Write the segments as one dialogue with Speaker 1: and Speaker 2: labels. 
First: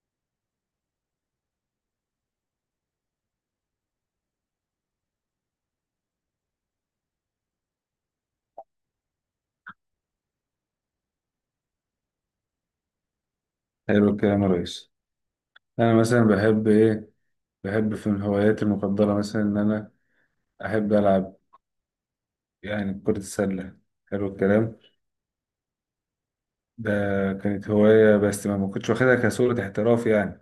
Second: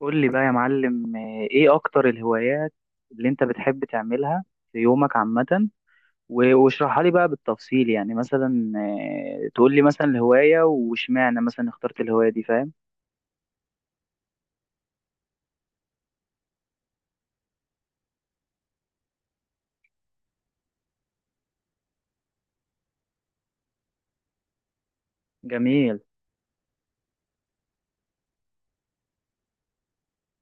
Speaker 1: قول لي بقى يا معلم ايه اكتر الهوايات اللي انت بتحب تعملها في يومك عامة. و- واشرحها لي بقى بالتفصيل، يعني مثلا تقول لي مثلا الهواية، واشمعنى مثلا اخترت الهواية دي؟ فاهم.
Speaker 2: حلو الكلام يا ريس. انا مثلا بحب ايه؟ بحب في من هواياتي المفضله مثلا ان انا احب العب يعني كره السله. حلو الكلام.
Speaker 1: جميل.
Speaker 2: ده كانت هوايه، بس ما كنتش واخدها كصوره احتراف يعني.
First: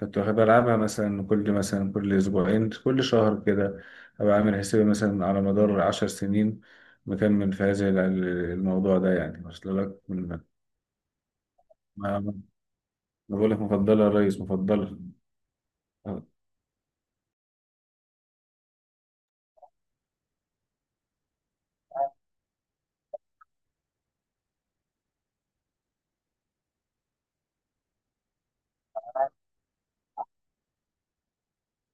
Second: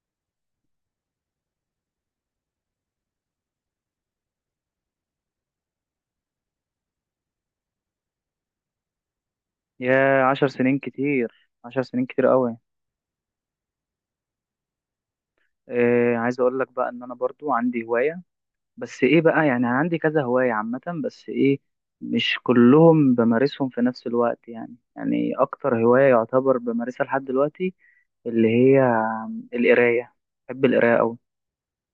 Speaker 2: كنت واخد بلعبها مثلا كل اسبوعين، كل شهر كده. ابقى عامل حسابي مثلا على مدار عشر سنين مكمل في الموضوع ده يعني. واصل لك
Speaker 1: يا 10 سنين كتير، 10 سنين
Speaker 2: ما
Speaker 1: كتير
Speaker 2: ما
Speaker 1: قوي.
Speaker 2: بقول لك مفضله يا ريس، مفضله.
Speaker 1: إيه عايز اقول لك بقى ان انا برضو عندي هواية، بس ايه بقى، يعني أنا عندي كذا هواية عامة، بس ايه مش كلهم بمارسهم في نفس الوقت. يعني يعني اكتر هواية يعتبر بمارسها لحد دلوقتي اللي هي القراية. بحب القراية أوي.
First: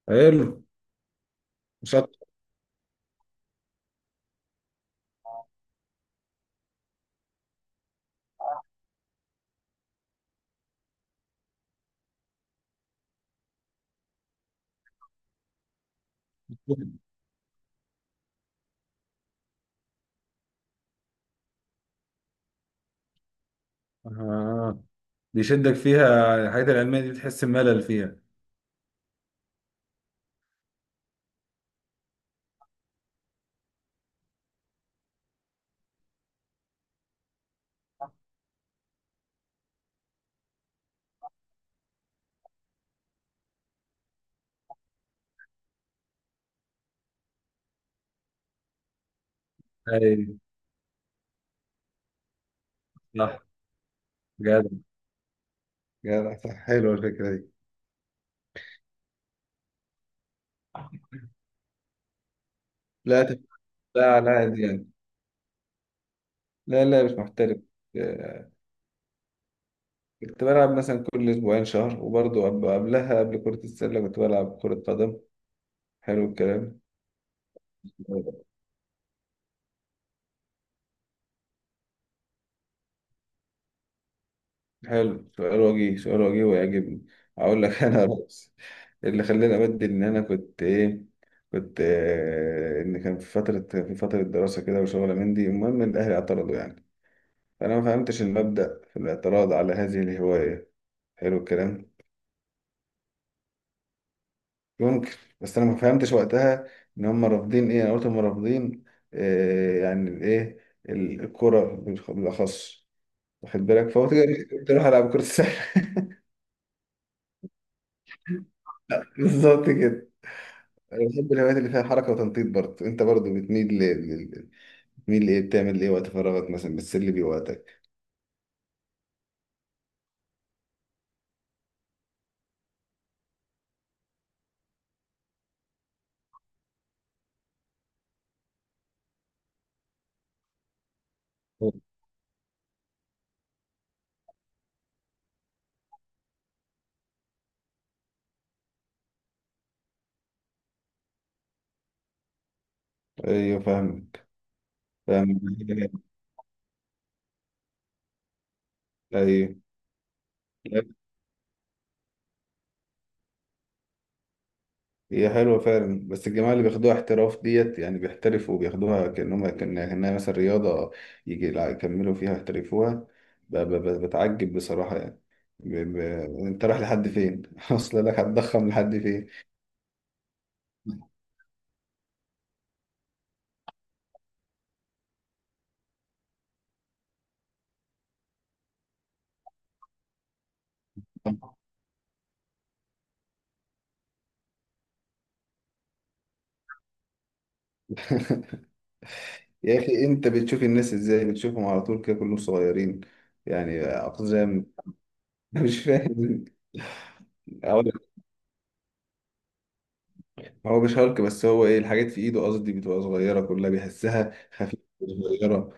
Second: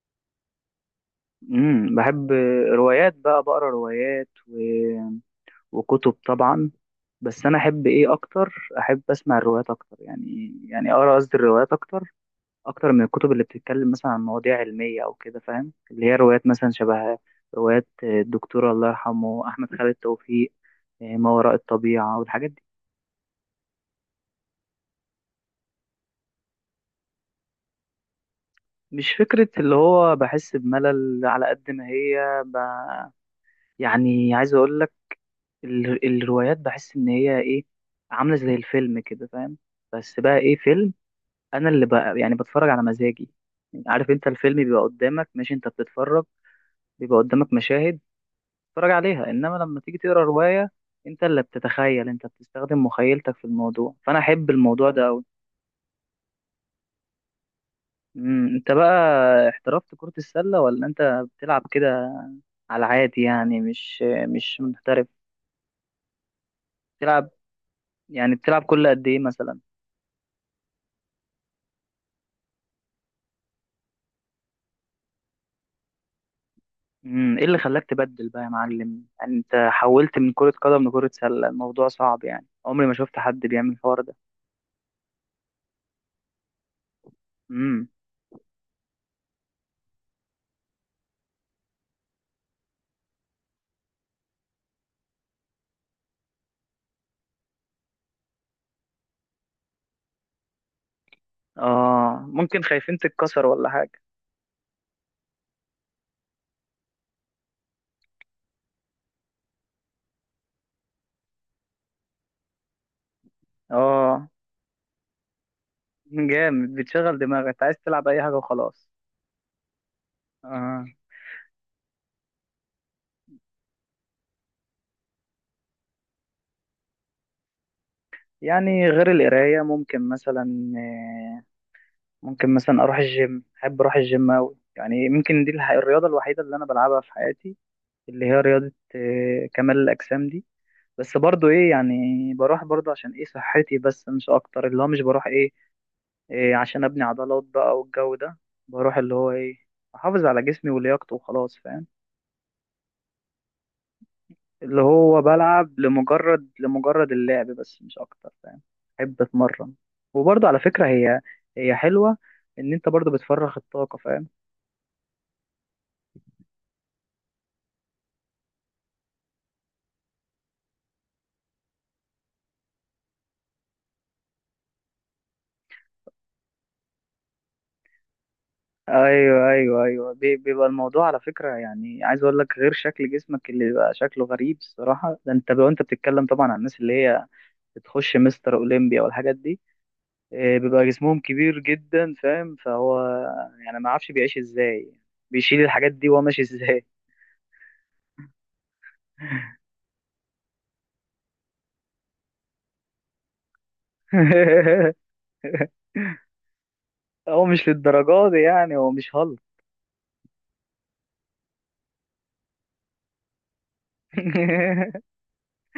Speaker 2: حلو. مش أكتر.
Speaker 1: بحب روايات بقى، بقرا روايات وكتب طبعا. بس انا احب ايه اكتر؟ احب اسمع الروايات اكتر، يعني يعني اقرا قصدي الروايات اكتر، اكتر من الكتب اللي بتتكلم مثلا عن مواضيع علميه او كده، فاهم؟ اللي هي روايات مثلا شبه روايات الدكتور الله يرحمه احمد خالد توفيق، إيه، ما وراء الطبيعه والحاجات دي.
Speaker 2: آه. بيشدك فيها الحاجات العلمية دي، بتحس بملل فيها؟
Speaker 1: مش فكره اللي هو بحس بملل على قد ما هي يعني عايز اقول لك ال- الروايات بحس ان هي ايه، عامله زي الفيلم كده فاهم. بس بقى ايه فيلم؟ انا اللي بقى يعني بتفرج على مزاجي، يعني عارف انت الفيلم بيبقى قدامك ماشي، انت بتتفرج، بيبقى قدامك مشاهد تتفرج عليها، انما لما تيجي تقرا
Speaker 2: اي،
Speaker 1: روايه انت اللي بتتخيل، انت بتستخدم مخيلتك
Speaker 2: صح.
Speaker 1: في الموضوع، فانا احب
Speaker 2: جدع.
Speaker 1: الموضوع ده قوي.
Speaker 2: جدع، صح، حلوة الفكرة دي.
Speaker 1: انت بقى احترفت كرة السلة؟ ولا انت بتلعب كده على عادي
Speaker 2: لا تف-
Speaker 1: يعني، مش
Speaker 2: لا لا،
Speaker 1: مش
Speaker 2: دي يعني،
Speaker 1: محترف؟
Speaker 2: لا لا مش
Speaker 1: بتلعب
Speaker 2: محترف.
Speaker 1: يعني؟
Speaker 2: آه،
Speaker 1: بتلعب كل قد ايه مثلا؟
Speaker 2: كنت بلعب مثلا كل أسبوعين، شهر، وبرضه قبلها، قبل كرة السلة كنت بلعب كرة قدم. حلو الكلام.
Speaker 1: ايه اللي خلاك تبدل بقى يا معلم؟ يعني انت حولت من كرة قدم لكرة سلة، الموضوع صعب يعني، عمري ما شفت حد بيعمل الحوار ده.
Speaker 2: حلو، سؤال وجيه، سؤال وجيه، ويعجبني. أقول لك،
Speaker 1: امم
Speaker 2: أنا رأس اللي خلاني أبدل إن أنا كنت إيه. كنت إن كان في فترة دراسة كده وشغلة من دي، المهم الأهلي اعترضوا يعني. فأنا ما فهمتش المبدأ في الاعتراض على هذه الهواية. حلو الكلام.
Speaker 1: اه ممكن خايفين تتكسر ولا حاجة.
Speaker 2: ممكن، بس أنا ما فهمتش وقتها إن هم رافضين إيه. أنا قلت هم رافضين آه يعني الإيه، الكرة بالأخص، واخد بالك، فقلت كده،
Speaker 1: اه
Speaker 2: قلت أروح ألعب كرة السلة.
Speaker 1: جامد، بتشغل دماغك، انت عايز تلعب اي حاجة وخلاص.
Speaker 2: بالظبط كده.
Speaker 1: اه.
Speaker 2: أنا بحب الهوايات اللي فيها حركة وتنطيط. برضه أنت برضه بتميل ل- بتميل لإيه؟ بتعمل إيه وقت فراغك؟ مثلا بتسلي بيه وقتك.
Speaker 1: يعني غير القراية، ممكن مثلا ممكن مثلا اروح الجيم، احب اروح الجيم اوي يعني. ممكن دي الرياضة الوحيدة اللي انا بلعبها في حياتي، اللي هي رياضة كمال الأجسام دي. بس برضو ايه يعني، بروح برضو عشان ايه؟ صحتي، بس مش اكتر. اللي هو مش بروح ايه، إيه، عشان ابني عضلات بقى والجو ده. بروح اللي هو ايه، احافظ على جسمي ولياقته وخلاص، فاهم.
Speaker 2: أيوه فاهمك.
Speaker 1: اللي هو
Speaker 2: فاهمك.
Speaker 1: بلعب لمجرد لمجرد اللعب بس، مش اكتر، فاهم. احب
Speaker 2: أيوه.
Speaker 1: اتمرن. وبرضو على فكرة هي هي حلوة ان انت برضو بتفرغ الطاقة، فاهم.
Speaker 2: هي حلوة فعلا، بس الجماعة اللي بياخدوها احتراف ديت يعني، بيحترفوا وبياخدوها كأنهم، كأنها، كأنها مثلا رياضة يجي لا يكملوا فيها، يحترفوها. بتعجب بصراحة يعني. ب... ب... انت رايح لحد فين؟ اصل لك، هتضخم لحد فين؟
Speaker 1: ايوه، ايوه، ايوه، بيبقى الموضوع على فكره، يعني عايز اقول لك غير شكل جسمك اللي بيبقى شكله غريب الصراحه ده، انت لو انت بتتكلم طبعا عن الناس اللي هي بتخش مستر اولمبيا والحاجات دي، بيبقى جسمهم كبير جدا، فاهم. فهو يعني ما اعرفش بيعيش ازاي، بيشيل الحاجات دي وهو ماشي ازاي؟
Speaker 2: يا اخي، انت بتشوف الناس ازاي؟ بتشوفهم على طول كده كلهم صغيرين يعني، اقزام؟ مش فاهم.
Speaker 1: هو مش
Speaker 2: أقول لك،
Speaker 1: للدرجة دي يعني، هو مش هالك.
Speaker 2: هو مش هالك، بس هو ايه الحاجات في ايده، قصدي بتبقى صغيرة كلها، بيحسها خفيفة، صغيرة.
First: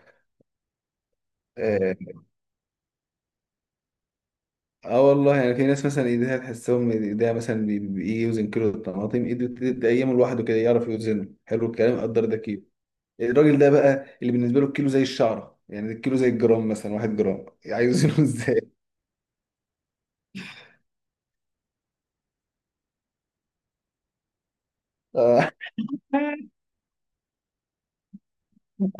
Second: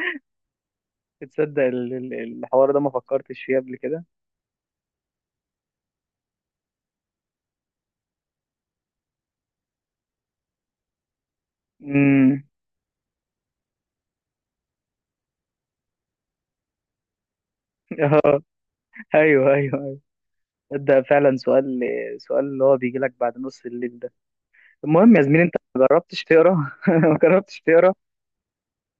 Speaker 1: تصدق
Speaker 2: آه،
Speaker 1: الحوار ده ما فكرتش فيه قبل كده.
Speaker 2: اه والله، يعني في ناس مثلا ايديها، تحسهم ايديها مثلا يوزن كيلو الطماطم، ايده تلات ايام لوحده كده يعرف يوزنه. حلو الكلام. قدر ده
Speaker 1: امم
Speaker 2: كيلو. الراجل ده بقى اللي بالنسبه له الكيلو زي الشعره، يعني الكيلو زي الجرام، مثلا واحد جرام عايز يوزنه
Speaker 1: اه،
Speaker 2: ازاي.
Speaker 1: ايوه ايوه أيوة. ده فعلا سؤال، سؤال اللي هو بيجي لك بعد نص الليل ده. المهم يا زميلي،
Speaker 2: آه.
Speaker 1: انت ما جربتش تقرا؟ ما جربتش.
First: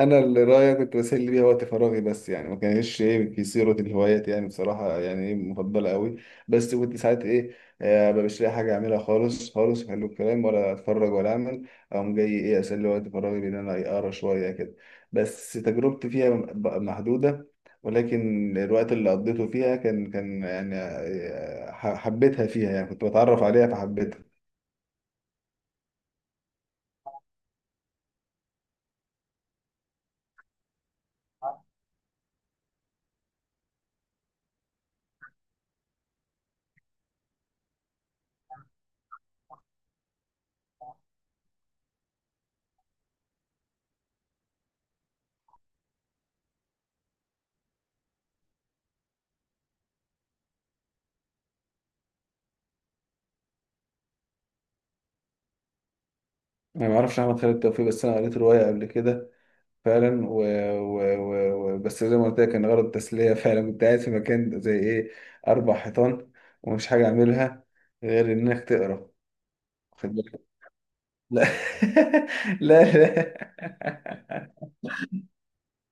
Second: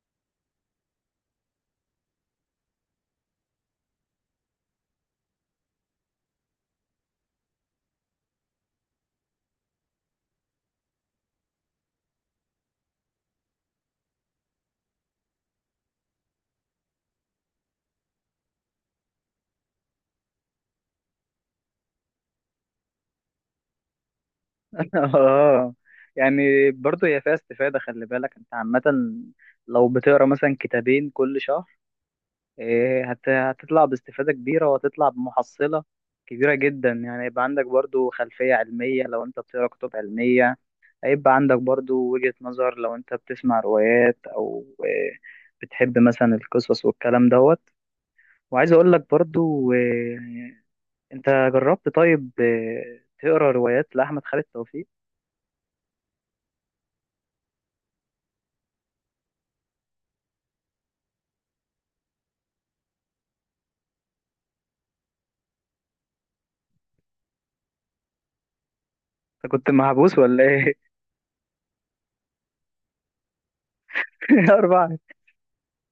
Speaker 2: انا اللي رايي، كنت بسلي بيها وقت فراغي بس، يعني ما كانش ايه في صيغه الهوايات يعني، بصراحه يعني ايه مفضله قوي. بس كنت ساعات ايه، ما مش لاقي حاجه اعملها خالص خالص، حلو الكلام، ولا اتفرج ولا اعمل، اقوم جاي ايه اسلي وقت فراغي بان انا إيه، اقرا شويه كده. بس تجربتي فيها محدوده، ولكن الوقت اللي قضيته فيها كان، كان يعني حبيتها فيها يعني، كنت بتعرف عليها فحبيتها.
Speaker 1: اه يعني برضه هي فيها استفادة، خلي بالك. انت عامة لو بتقرا مثلا كتابين كل شهر، إيه، هتطلع باستفادة كبيرة، وهتطلع بمحصلة كبيرة جدا، يعني يبقى عندك برضه خلفية علمية لو انت بتقرا كتب علمية، هيبقى عندك برضه وجهة نظر لو انت بتسمع روايات، او إيه، بتحب مثلا القصص والكلام دوت. وعايز اقول لك برضه إيه، انت جربت طيب إيه، تقرا روايات لأحمد خالد توفيق؟
Speaker 2: انا ما اعرفش احمد خالد توفيق، بس انا قريت روايه قبل كده فعلا، بس زي ما قلت لك، كان غرض التسلية. فعلا كنت قاعد في مكان زي ايه، أربع حيطان، ومش حاجة أعملها غير إنك تقرا،
Speaker 1: انت كنت
Speaker 2: واخد
Speaker 1: محبوس
Speaker 2: بالك.
Speaker 1: ولا ايه؟
Speaker 2: لا لا.
Speaker 1: أربعة،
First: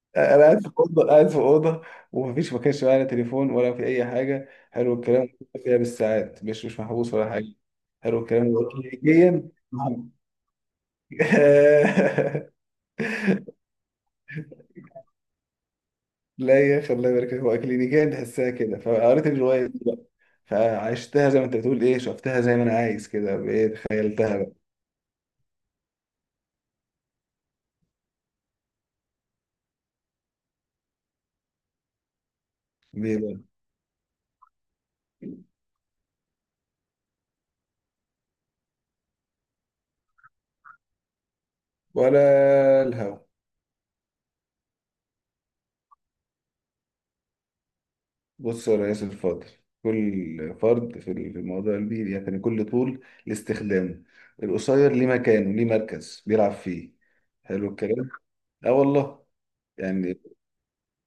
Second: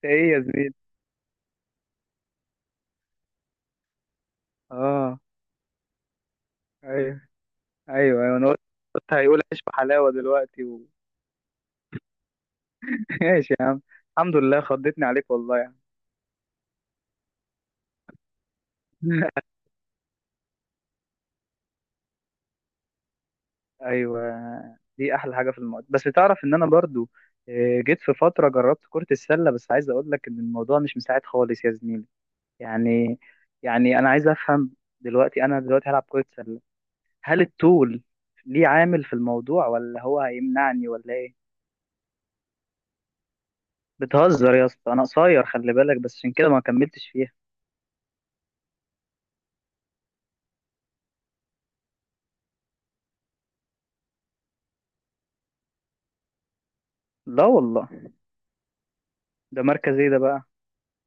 Speaker 1: إيه
Speaker 2: لا
Speaker 1: يا
Speaker 2: أنا قاعد في
Speaker 1: زميلي!
Speaker 2: أوضة، قاعد في أوضة، ومفيش، ما كانش معايا لا تليفون ولا في أي حاجة. حلو
Speaker 1: أه،
Speaker 2: الكلام فيها بالساعات، مش مش محبوس
Speaker 1: أيوه
Speaker 2: ولا حاجة. حلو
Speaker 1: أيوه أيوه، أنا
Speaker 2: الكلام.
Speaker 1: قلت،
Speaker 2: هو
Speaker 1: قلت هيقول
Speaker 2: كلينيكيا
Speaker 1: عيش بحلاوة دلوقتي ماشي يا عم، الحمد لله، خضتني عليك والله يعني.
Speaker 2: لا يا أخي الله يبارك فيك، هو كلينيكيا تحسها كده، فقريت الرواية فعشتها زي ما انت بتقول، ايه، شفتها زي ما انا عايز كده، بايه،
Speaker 1: أيوه.
Speaker 2: تخيلتها بقى.
Speaker 1: دي أحلى حاجة في الموضوع. بس تعرف إن أنا برضو جيت في فترة جربت كرة السلة، بس عايز أقول لك إن الموضوع مش مساعد خالص يا زميلي،
Speaker 2: بيه
Speaker 1: يعني
Speaker 2: بقى.
Speaker 1: يعني أنا عايز أفهم دلوقتي، أنا دلوقتي هلعب كرة سلة، هل الطول ليه عامل في الموضوع؟ ولا هو هيمنعني ولا إيه؟
Speaker 2: ولا الهوى.
Speaker 1: بتهزر يا اسطى، انا قصير خلي بالك، بس عشان كده ما كملتش فيها.
Speaker 2: بص يا ريس الفاضل، كل فرد في الموضوع دي يعني، كل طول لاستخدامه. القصير ليه مكانه، ليه مركز بيلعب فيه.
Speaker 1: لا
Speaker 2: حلو
Speaker 1: والله.
Speaker 2: الكلام. اه والله.
Speaker 1: ده مركز ايه ده
Speaker 2: يعني
Speaker 1: بقى؟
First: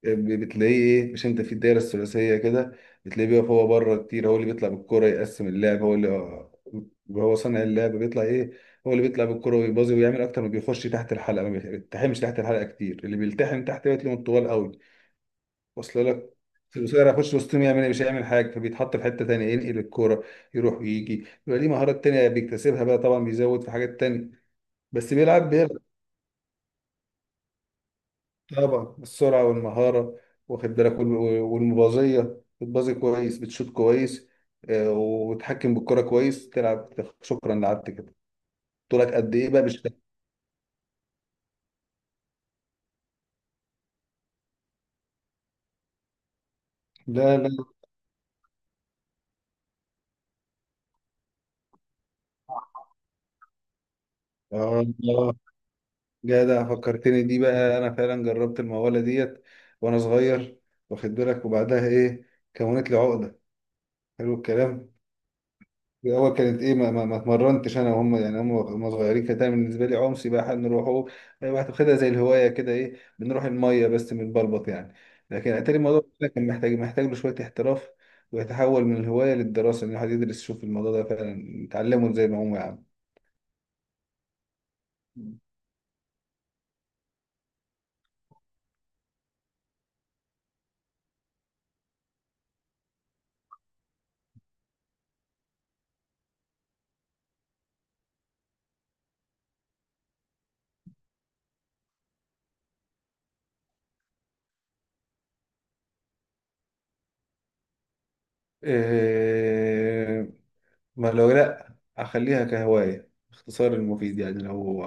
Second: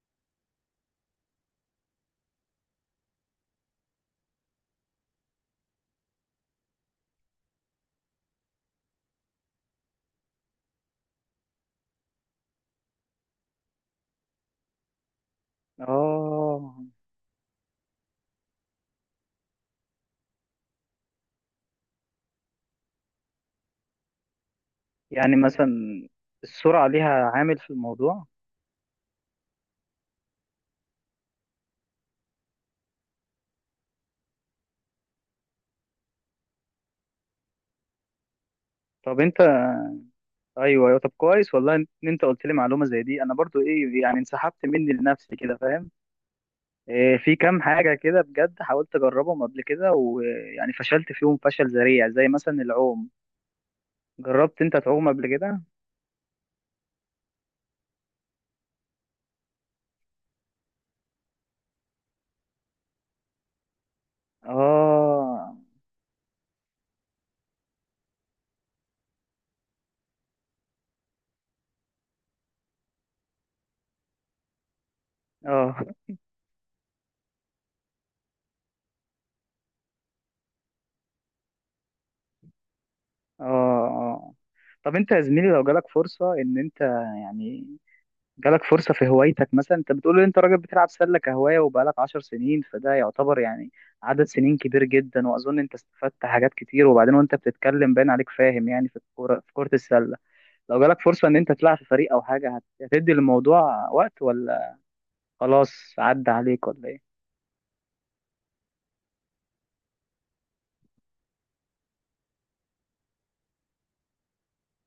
Speaker 2: بتلاقيه ايه، مش انت في الدايره الثلاثيه كده، بتلاقيه بيقف هو بره كتير، هو اللي بيطلع بالكره، يقسم اللعب، هو اللي هو صانع اللعب، بيطلع ايه، هو اللي بيطلع بالكره ويبازي ويعمل اكتر، ما بيخش تحت الحلقه، ما بيلتحمش تحت الحلقه كتير. اللي بيلتحم تحت بيتلاقيهم الطوال قوي، واصل لك.
Speaker 1: اه.
Speaker 2: القصير هيخش وسطهم يعمل ايه؟ مش هيعمل حاجه، فبيتحط في حته تانيه، ينقل الكوره، يروح ويجي، يبقى ليه مهارات تانيه بيكتسبها بقى طبعا، بيزود في حاجات تانيه بس
Speaker 1: يعني
Speaker 2: بيلعب.
Speaker 1: مثلا السرعة ليها عامل في الموضوع؟
Speaker 2: طبعا السرعة والمهارة، واخد بالك، والمبازية، بتبازي كويس، بتشوط كويس، وتحكم بالكرة كويس، تلعب. شكرا، لعبت كده. طولك
Speaker 1: طب
Speaker 2: قد
Speaker 1: انت،
Speaker 2: ايه بقى؟ مش
Speaker 1: ايوه ايوه، طب كويس والله ان انت قلت لي معلومة زي دي، انا برضو ايه يعني انسحبت مني لنفسي كده، فاهم. إيه، في
Speaker 2: لا لا.
Speaker 1: كام حاجة كده بجد حاولت اجربهم قبل كده، ويعني فشلت فيهم فشل ذريع، زي مثلا العوم. جربت انت
Speaker 2: اه.
Speaker 1: تعوم قبل
Speaker 2: آه.
Speaker 1: كده؟
Speaker 2: جدع، فكرتني دي بقى. انا فعلا جربت المقولة ديت وانا صغير، واخد بالك، وبعدها ايه، كونت لي عقدة. حلو الكلام.
Speaker 1: اه،
Speaker 2: هو كانت ايه، ما اتمرنتش انا وهم يعني، هم صغيرين، كانت دايما بالنسبه لي عوم سباحه نروحوا، واخدها زي الهوايه كده، ايه، بنروح الميه بس بنبلبط يعني. لكن اتاري
Speaker 1: اه.
Speaker 2: الموضوع ده كان محتاج له شويه احتراف، ويتحول من الهوايه للدراسه، ان الواحد يدرس يشوف الموضوع ده فعلا يتعلمه زي ما هم. يا
Speaker 1: اه، اه. طب انت يا زميلي لو جالك فرصة ان انت، يعني جالك فرصة في هوايتك، مثلا انت بتقول ان انت راجل بتلعب سلة كهواية وبقالك 10 سنين، فده يعتبر يعني عدد سنين كبير جدا، واظن انت استفدت حاجات كتير، وبعدين وانت بتتكلم باين عليك، فاهم يعني في الكورة في كرة السلة. لو جالك فرصة ان انت تلعب في فريق او حاجة، هتدي للموضوع وقت؟ ولا خلاص عدى عليك ولا ايه؟
Speaker 2: عم ما لو، لا اخليها كهواية، اختصار المفيد يعني. لو،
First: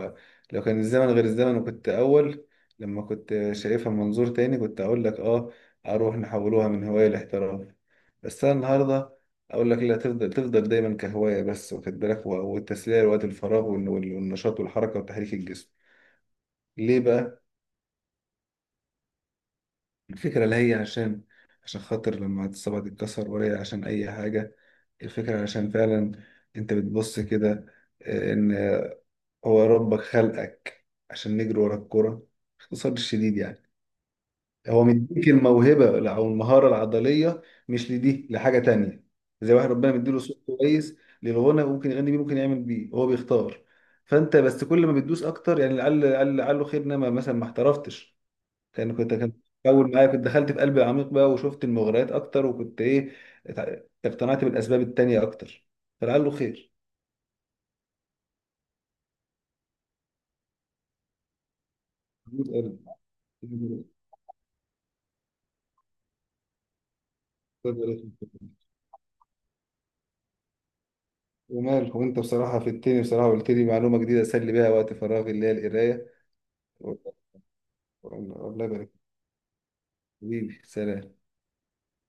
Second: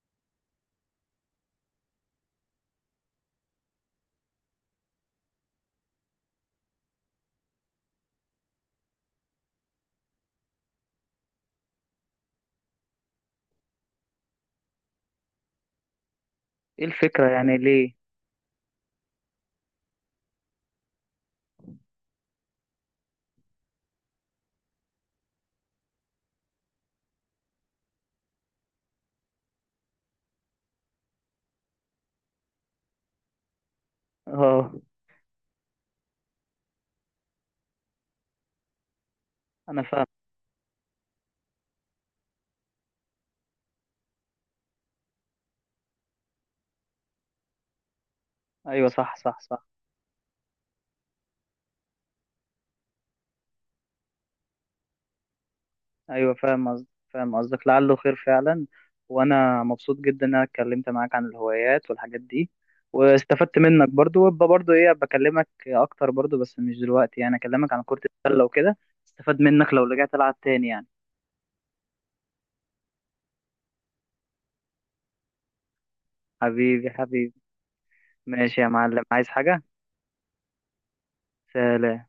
Speaker 2: لو كان الزمن غير الزمن، وكنت اول، لما كنت شايفها من منظور تاني، كنت اقول لك اه، اروح نحولوها من هواية لاحتراف. بس انا النهاردة اقول لك لا، تفضل، تفضل دايما كهواية بس، واخد بالك، والتسلية لوقت الفراغ، والنشاط والحركة وتحريك الجسم.
Speaker 1: ايه
Speaker 2: ليه
Speaker 1: الفكرة
Speaker 2: بقى؟
Speaker 1: يعني ليه؟
Speaker 2: الفكرة لا هي عشان، عشان خاطر لما الصبع تتكسر، ولا هي عشان اي حاجة. الفكرة عشان فعلا انت بتبص كده، ان هو ربك خلقك عشان نجري ورا الكرة، باختصار شديد يعني.
Speaker 1: اه
Speaker 2: هو مديك الموهبة أو المهارة العضلية، مش لدي لحاجة تانية. زي واحد
Speaker 1: انا
Speaker 2: ربنا
Speaker 1: فاهم.
Speaker 2: مديله صوت كويس للغنى، ممكن يغني بيه، ممكن يعمل بيه، هو بيختار. فأنت بس كل ما بتدوس أكتر يعني، لعله خير. إنما مثلا، ما احترفتش،
Speaker 1: ايوه
Speaker 2: كان كنت
Speaker 1: صح
Speaker 2: كان
Speaker 1: صح صح.
Speaker 2: أول معايا، كنت دخلت في قلب العميق بقى، وشفت المغريات أكتر، وكنت إيه، اقتنعت بالأسباب التانية أكتر، فلعله
Speaker 1: ايوه فاهم قصدك، فاهم قصدك، لعله خير فعلا. وانا مبسوط جدا ان انا اتكلمت معاك عن الهوايات والحاجات دي، واستفدت منك برضو، وابقى برضو ايه بكلمك اكتر برضو، بس مش دلوقتي، يعني اكلمك
Speaker 2: خير.
Speaker 1: عن كرة السلة وكده، استفاد منك لو رجعت العب تاني يعني.
Speaker 2: ومال، وانت بصراحة في التاني بصراحة قلت لي معلومة جديدة اسلي بيها وقت فراغي، اللي هي القراية.
Speaker 1: حبيبي حبيبي. ماشي
Speaker 2: والله
Speaker 1: يا
Speaker 2: يبارك فيك.
Speaker 1: معلم، عايز حاجة؟
Speaker 2: حبيبي سلام.
Speaker 1: سلام.